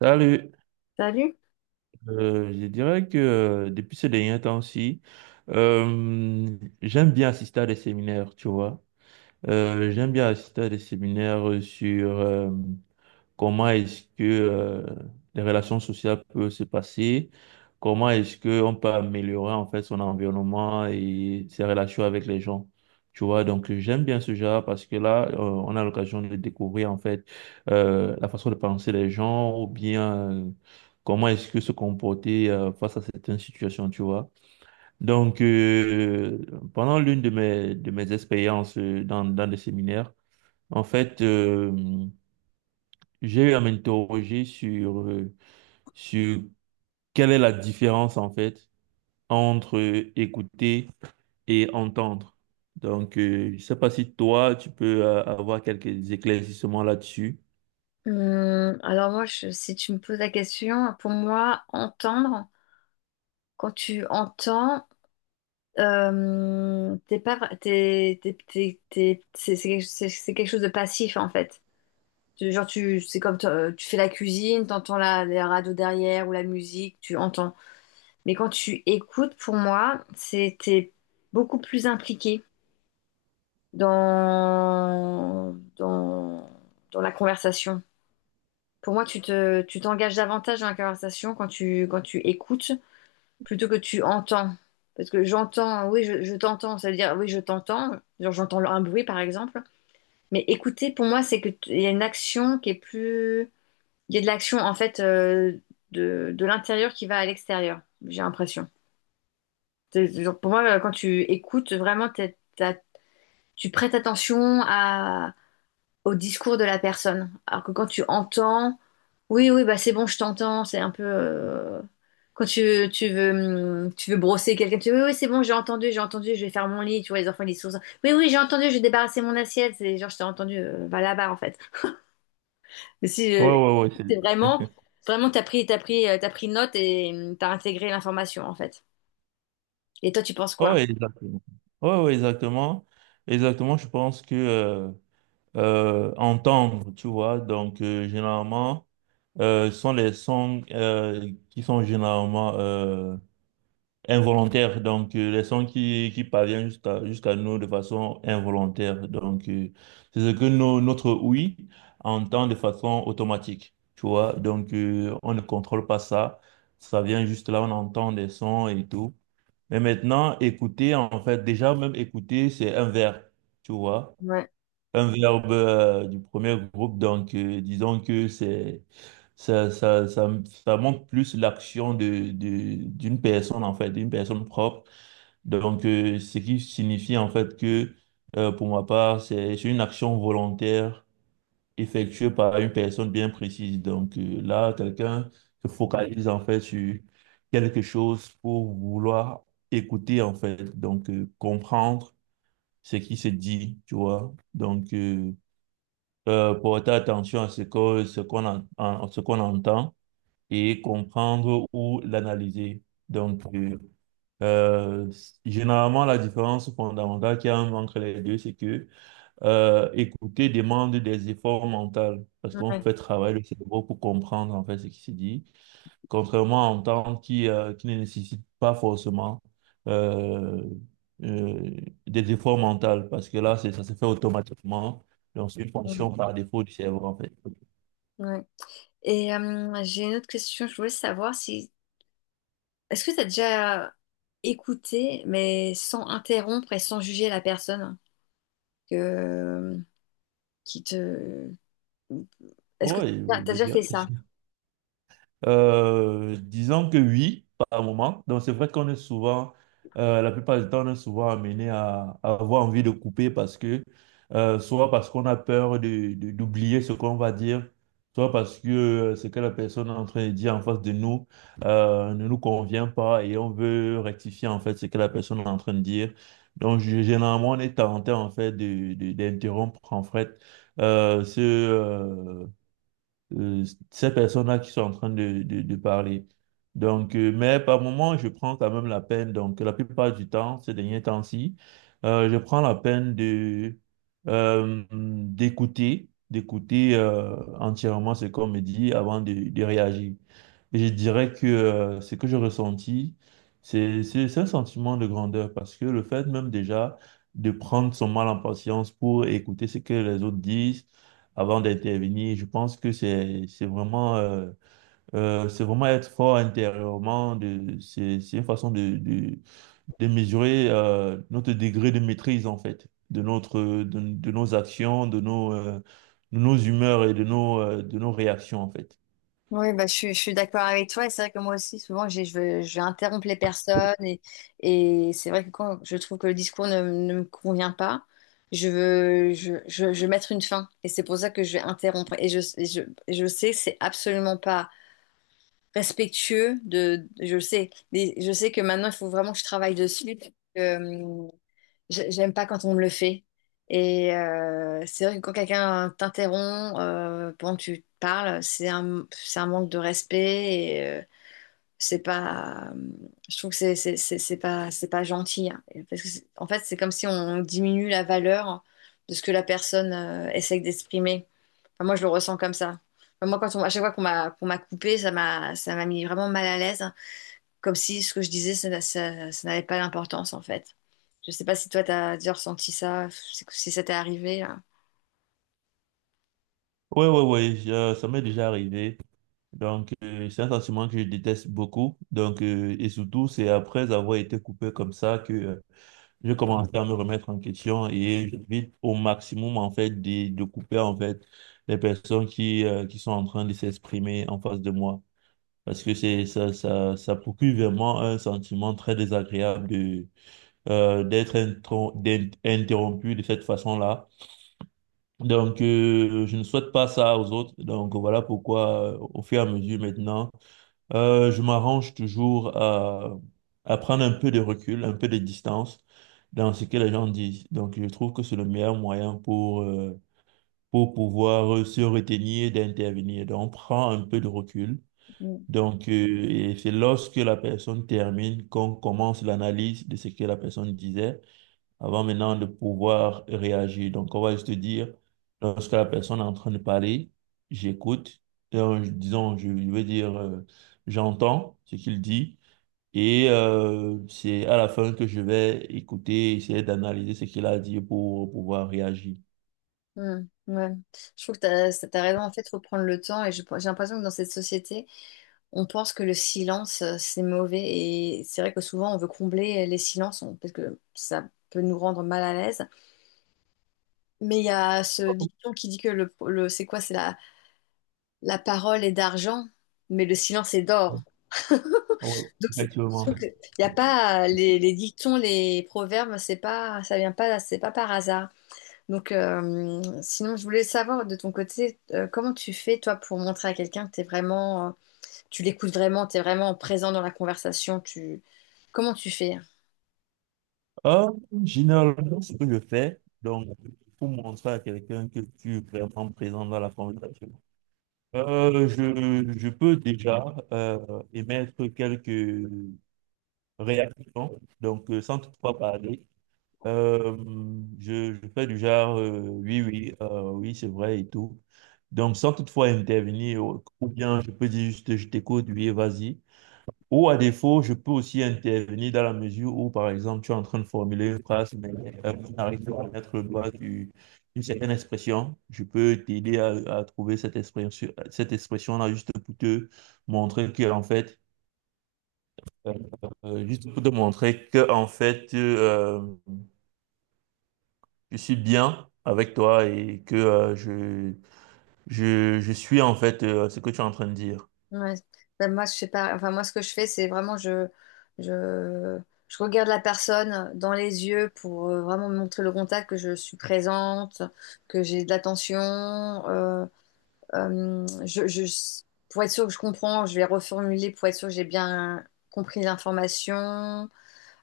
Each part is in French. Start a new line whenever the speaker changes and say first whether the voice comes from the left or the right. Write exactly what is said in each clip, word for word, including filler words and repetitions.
right: Salut.
left: Salut.
right: Euh, je dirais que euh, depuis ces derniers temps-ci, euh, j'aime bien assister à des séminaires, tu vois. Euh, j'aime bien assister à des séminaires sur, euh, comment est-ce que euh, les relations sociales peuvent se passer? Comment est-ce qu'on peut améliorer en fait son environnement et ses relations avec les gens? Tu vois, donc j'aime bien ce genre parce que là, euh, on a l'occasion de découvrir en fait euh, la façon de penser des gens ou bien euh, comment est-ce que se comporter euh, face à certaines situations, tu vois. Donc, euh, pendant l'une de mes, de mes expériences euh, dans, dans des séminaires, en fait, euh, j'ai eu à m'interroger sur, euh, sur quelle est la différence en fait entre euh, écouter et entendre. Donc, euh, je ne sais pas si toi, tu peux euh, avoir quelques éclaircissements là-dessus.
left: Hum, alors moi, je- si tu me poses la question, pour moi, entendre, quand tu entends, euh, t'es pas, vra- t'es, t'es- t'es- t'es- c'est c'est- c'est- c'est quelque chose de passif en fait. Tu- Genre tu, c'est comme t'en- tu fais la cuisine, t'entends la, la radio derrière ou la musique, tu entends. Mais quand tu écoutes, pour moi, c'est t'es beaucoup plus impliqué dans dans dans la conversation. Pour moi, tu te, tu t'engages davantage dans la conversation quand tu, quand tu écoutes plutôt que tu entends. Parce que j'entends, oui, je, je t'entends, ça veut dire, oui, je t'entends, genre j'entends un bruit par exemple. Mais écouter, pour moi, c'est que t- il y a une action qui est plus. Il y a de l'action en fait, euh, de, de l'intérieur qui va à l'extérieur, j'ai l'impression. C'est- c'est genre, pour moi, euh, quand tu écoutes, vraiment, t'es- t'as- tu prêtes attention à, au discours de la personne. Alors que quand tu entends, oui, oui, bah c'est bon, je t'entends, c'est un peu. euh, Quand tu, tu veux, hum, tu veux brosser quelqu'un, tu dis oui, oui, c'est bon, j'ai entendu, j'ai entendu, je vais faire mon lit, tu vois, les enfants, ils sont. Oui, oui, j'ai entendu, je vais débarrasser mon assiette, c'est genre, je t'ai entendu, euh, va là-bas, en fait. Mais si
right: Ouais,
left: euh,
right: ouais, ouais,
left: c'est
right: c'est...
left: vraiment, vraiment, t'as pris, t'as pris, euh, t'as pris note et, hum, t'as intégré l'information, en fait. Et toi, tu penses quoi?
right: Ouais, exactement. Ouais, ouais, exactement. Exactement, je pense que euh, euh, entendre, tu vois, donc euh, généralement, euh, sont les sons euh, qui sont généralement euh, involontaire, donc euh, les sons qui, qui parviennent jusqu'à jusqu'à nous de façon involontaire. Donc, euh, c'est ce que nos- notre oui entend de façon automatique, tu vois. Donc, euh, on ne contrôle pas ça. Ça vient juste là, on entend des sons et tout. Mais maintenant, écouter, en fait, déjà même écouter, c'est un verbe, tu vois,
left: Ouais,
right: un verbe euh, du premier groupe, donc euh, disons que c'est ça, ça, ça, ça montre plus l'action de, de, d'une personne en fait, d'une personne propre. Donc euh, ce qui signifie en fait que euh, pour ma part, c'est c'est une action volontaire effectuée par une personne bien précise. Donc euh, là, quelqu'un se focalise en fait sur quelque chose pour vouloir écouter en fait, donc euh, comprendre ce qui se dit, tu vois. Donc euh, euh, porter attention à ce que, ce qu'on en- en- ce qu'on entend et comprendre ou l'analyser. Donc, euh, euh, s- Généralement, la différence fondamentale qu'il y a entre les deux, c'est que euh, écouter demande des efforts mentaux parce qu'on
left: ouais,
right: fait travailler le cerveau pour comprendre en fait ce qui se dit, contrairement à un temps qui, euh, qui ne nécessite pas forcément euh, euh, des efforts mentaux, parce que là, c'est, ça se fait automatiquement. Donc, c'est une
left: hum,
right: fonction par défaut du cerveau, en fait.
left: ouais. Et, hum, j'ai une autre question, je voulais savoir si. Est-ce que t'as déjà écouté, mais sans interrompre et sans juger la personne que, qui te. Est-ce que
right: Oui,
left: t'as t'as
right: je
left: déjà fait
right: dirais.
left: ça?
right: Euh, disons que oui, par moment. Donc, c'est vrai qu'on est souvent, euh, la plupart du temps, on est souvent amené à, à avoir envie de couper parce que, euh, soit parce qu'on a peur de, de- d'oublier ce qu'on va dire, soit parce que euh, ce que la personne est en train de dire en face de nous, euh, ne nous convient pas et on veut rectifier, en fait, ce que la personne est en train de dire. Donc, g- généralement, on est tenté, en fait, de, de- d'interrompre, en fait, euh, ce, euh, euh, ces personnes-là qui sont en train de, de, de parler. Donc, euh, mais par moment, je prends quand même la peine, donc la plupart du temps, ces derniers temps-ci, euh, je prends la peine de euh, d'écouter, d'écouter euh, entièrement ce qu'on me dit avant de, de réagir. Et je dirais que euh, ce que j'ai ressenti, c'est c'est- c'est un sentiment de grandeur parce que le fait même déjà de prendre son mal en patience pour écouter ce que les autres disent, avant d'intervenir. Je pense que c'est c'est vraiment euh, euh, c'est vraiment être fort intérieurement. De c'est c'est une façon de de, de mesurer euh, notre degré de maîtrise en fait de notre de, de nos actions, de nos euh, de nos humeurs et de nos euh, de nos réactions en fait.
left: Oui, bah, je, suis je suis d'accord avec toi. Et c'est vrai que moi aussi, souvent, j'ai- je, veux- je vais interrompre les personnes. Et, et c'est vrai que quand je trouve que le discours ne, ne me convient pas, je veux, je, je, je veux mettre une fin. Et c'est pour ça que je vais interrompre. Et je, et je, et je sais que c'est absolument pas respectueux de, je le sais. Mais je sais que maintenant, il faut vraiment que je travaille dessus. Euh, J'ai- J'aime pas quand on me le fait. Et, euh, c'est vrai que quand quelqu'un t'interrompt, euh, pendant que tu parles, c'est un, c'est un manque de respect et, euh, c'est pas. Je trouve que c'est c'est c'est- c'est pas, c'est pas gentil, hein. Et parce que c'est- en fait, c'est comme si on diminue la valeur de ce que la personne, euh, essaie d'exprimer. Enfin, moi, je le ressens comme ça. Enfin, moi, quand on, à chaque fois qu'on m'a qu'on m'a coupé, ça m'a ça m'a mis vraiment mal à l'aise comme si ce que je disais, ça, ça- ça n'avait pas d'importance en fait. Je sais pas si toi, t'as déjà ressenti ça, si ça t'est arrivé là.
right: Ouais, ouais, ouais, je- ça m'est déjà arrivé. Donc, euh, c'est un sentiment que je déteste beaucoup. Donc, euh, et surtout, c'est après avoir été coupé comme ça que euh, je commencé à me remettre en question et j'évite au maximum en fait de, de couper en fait les personnes qui, euh, qui sont en train de s'exprimer en face de moi parce que c'est ça, ça ça procure vraiment un sentiment très désagréable de euh, d'être intro- d'être interrompu de cette façon-là. Donc euh, je ne souhaite pas ça aux autres. Donc voilà pourquoi euh, au fur et à mesure maintenant euh, je m'arrange toujours à, à prendre un peu de recul, un peu de distance dans ce que les gens disent. Donc, je trouve que c'est le meilleur moyen pour, euh, pour pouvoir euh, se retenir d'intervenir. Donc, on prend un peu de recul.
left: Mm.
right: Donc, euh, et c'est lorsque la personne termine qu'on commence l'analyse de ce que la personne disait avant maintenant de pouvoir réagir. Donc, on va juste dire, lorsque la personne est en train de parler, j'écoute. Et, euh, disons, je je veux dire, euh, j'entends ce qu'il dit, et euh, c'est à la fin que je vais écouter, essayer d'analyser ce qu'il a dit pour pouvoir réagir.
left: Mm. Ouais. Je trouve que t'as, ça- t'as raison. En fait, faut prendre le temps. Et je- j'ai l'impression que dans cette société, on pense que le silence, euh, c'est mauvais. Et c'est vrai que souvent, on veut combler les silences, on- parce que ça peut nous rendre mal à l'aise. Mais il y a ce dicton qui dit que le, le- c'est quoi? C'est la, la parole est d'argent, mais le silence est d'or. Donc,
right: Oui,
left: c'est- je
right: effectivement.
left: trouve que y a pas les, les dictons, les proverbes, c'est pas, ça vient pas, c'est pas par hasard. Donc, euh, sinon, je voulais savoir de ton côté, euh, comment tu fais toi pour montrer à quelqu'un que t'es vraiment, euh, tu l'écoutes vraiment, t'es vraiment présent dans la conversation. Tu, comment tu fais?
right: Euh, Généralement, ce que je fais, donc, pour montrer à quelqu'un que tu es vraiment présent dans la conversation, Euh, je, je peux déjà euh, émettre quelques réactions, donc euh, sans toutefois parler. Euh, je, je fais du genre, euh, oui, oui, euh, oui, c'est vrai et tout. Donc, sans toutefois intervenir, ou ou bien je peux dire juste, je t'écoute, oui, vas-y. Ou à défaut, je peux aussi intervenir dans la mesure où, par exemple, tu es en train de formuler une phrase, mais euh, tu n'arrives pas à mettre le doigt du- d'une certaine expression. Je peux t'aider à, à trouver cette expression, cette expression-là juste pour te montrer que, en fait, euh, euh, juste pour te montrer que, en fait, euh, je suis bien avec toi et que euh, je, je, je suis, en fait, euh, ce que tu es en train de dire.
left: Ouais. Ben, moi, je fais pas. Enfin, moi, ce que je fais, c'est vraiment je, je, je regarde la personne dans les yeux pour, euh, vraiment me montrer le contact, que je suis présente, que j'ai de l'attention. euh, Euh, je, je- pour être sûr que je comprends, je vais reformuler pour être sûr que j'ai bien compris l'information.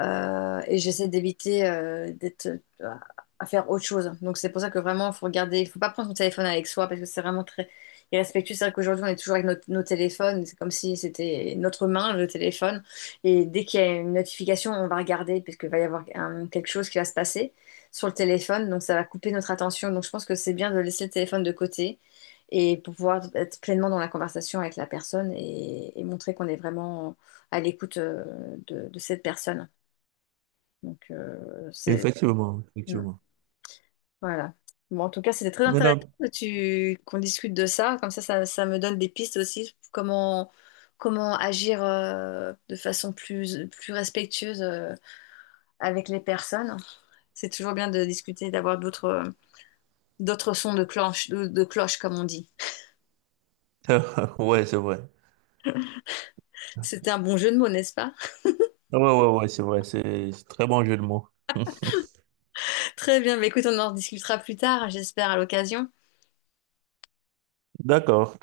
left: Euh, et j'essaie d'éviter, euh, d'être, euh, à faire autre chose. Donc c'est pour ça que vraiment, il faut regarder, il faut pas prendre son téléphone avec soi parce que c'est vraiment très irrespectueux. C'est vrai qu'aujourd'hui, on est toujours avec notre- nos téléphones, c'est comme si c'était notre main, le téléphone. Et dès qu'il y a une notification, on va regarder parce qu'il va y avoir un- quelque chose qui va se passer sur le téléphone, donc ça va couper notre attention. Donc je pense que c'est bien de laisser le téléphone de côté. Et pour pouvoir être pleinement dans la conversation avec la personne et, et montrer qu'on est vraiment à l'écoute, euh, de de cette personne. Donc, euh, c'est...
right: Effectivement,
left: mm,
right: effectivement.
left: voilà. Bon, en tout cas, c'était très
right: Mais
left: intéressant
right: non.
left: que tu... qu'on discute de ça. Comme ça, ça, ça me donne des pistes aussi. Comment, comment agir, euh, de façon plus, plus respectueuse, euh, avec les personnes. C'est toujours bien de discuter, d'avoir d'autres... euh, d'autres sons de cloche, de, de cloche, comme on dit.
right: ouais, c'est vrai.
left: C'était un bon jeu de mots, n'est-ce pas?
right: Ouais, ouais, ouais, c'est vrai, c'est c'est très bon jeu de mots.
left: Très bien, mais écoute, on en discutera plus tard, j'espère, à l'occasion.
right: D'accord.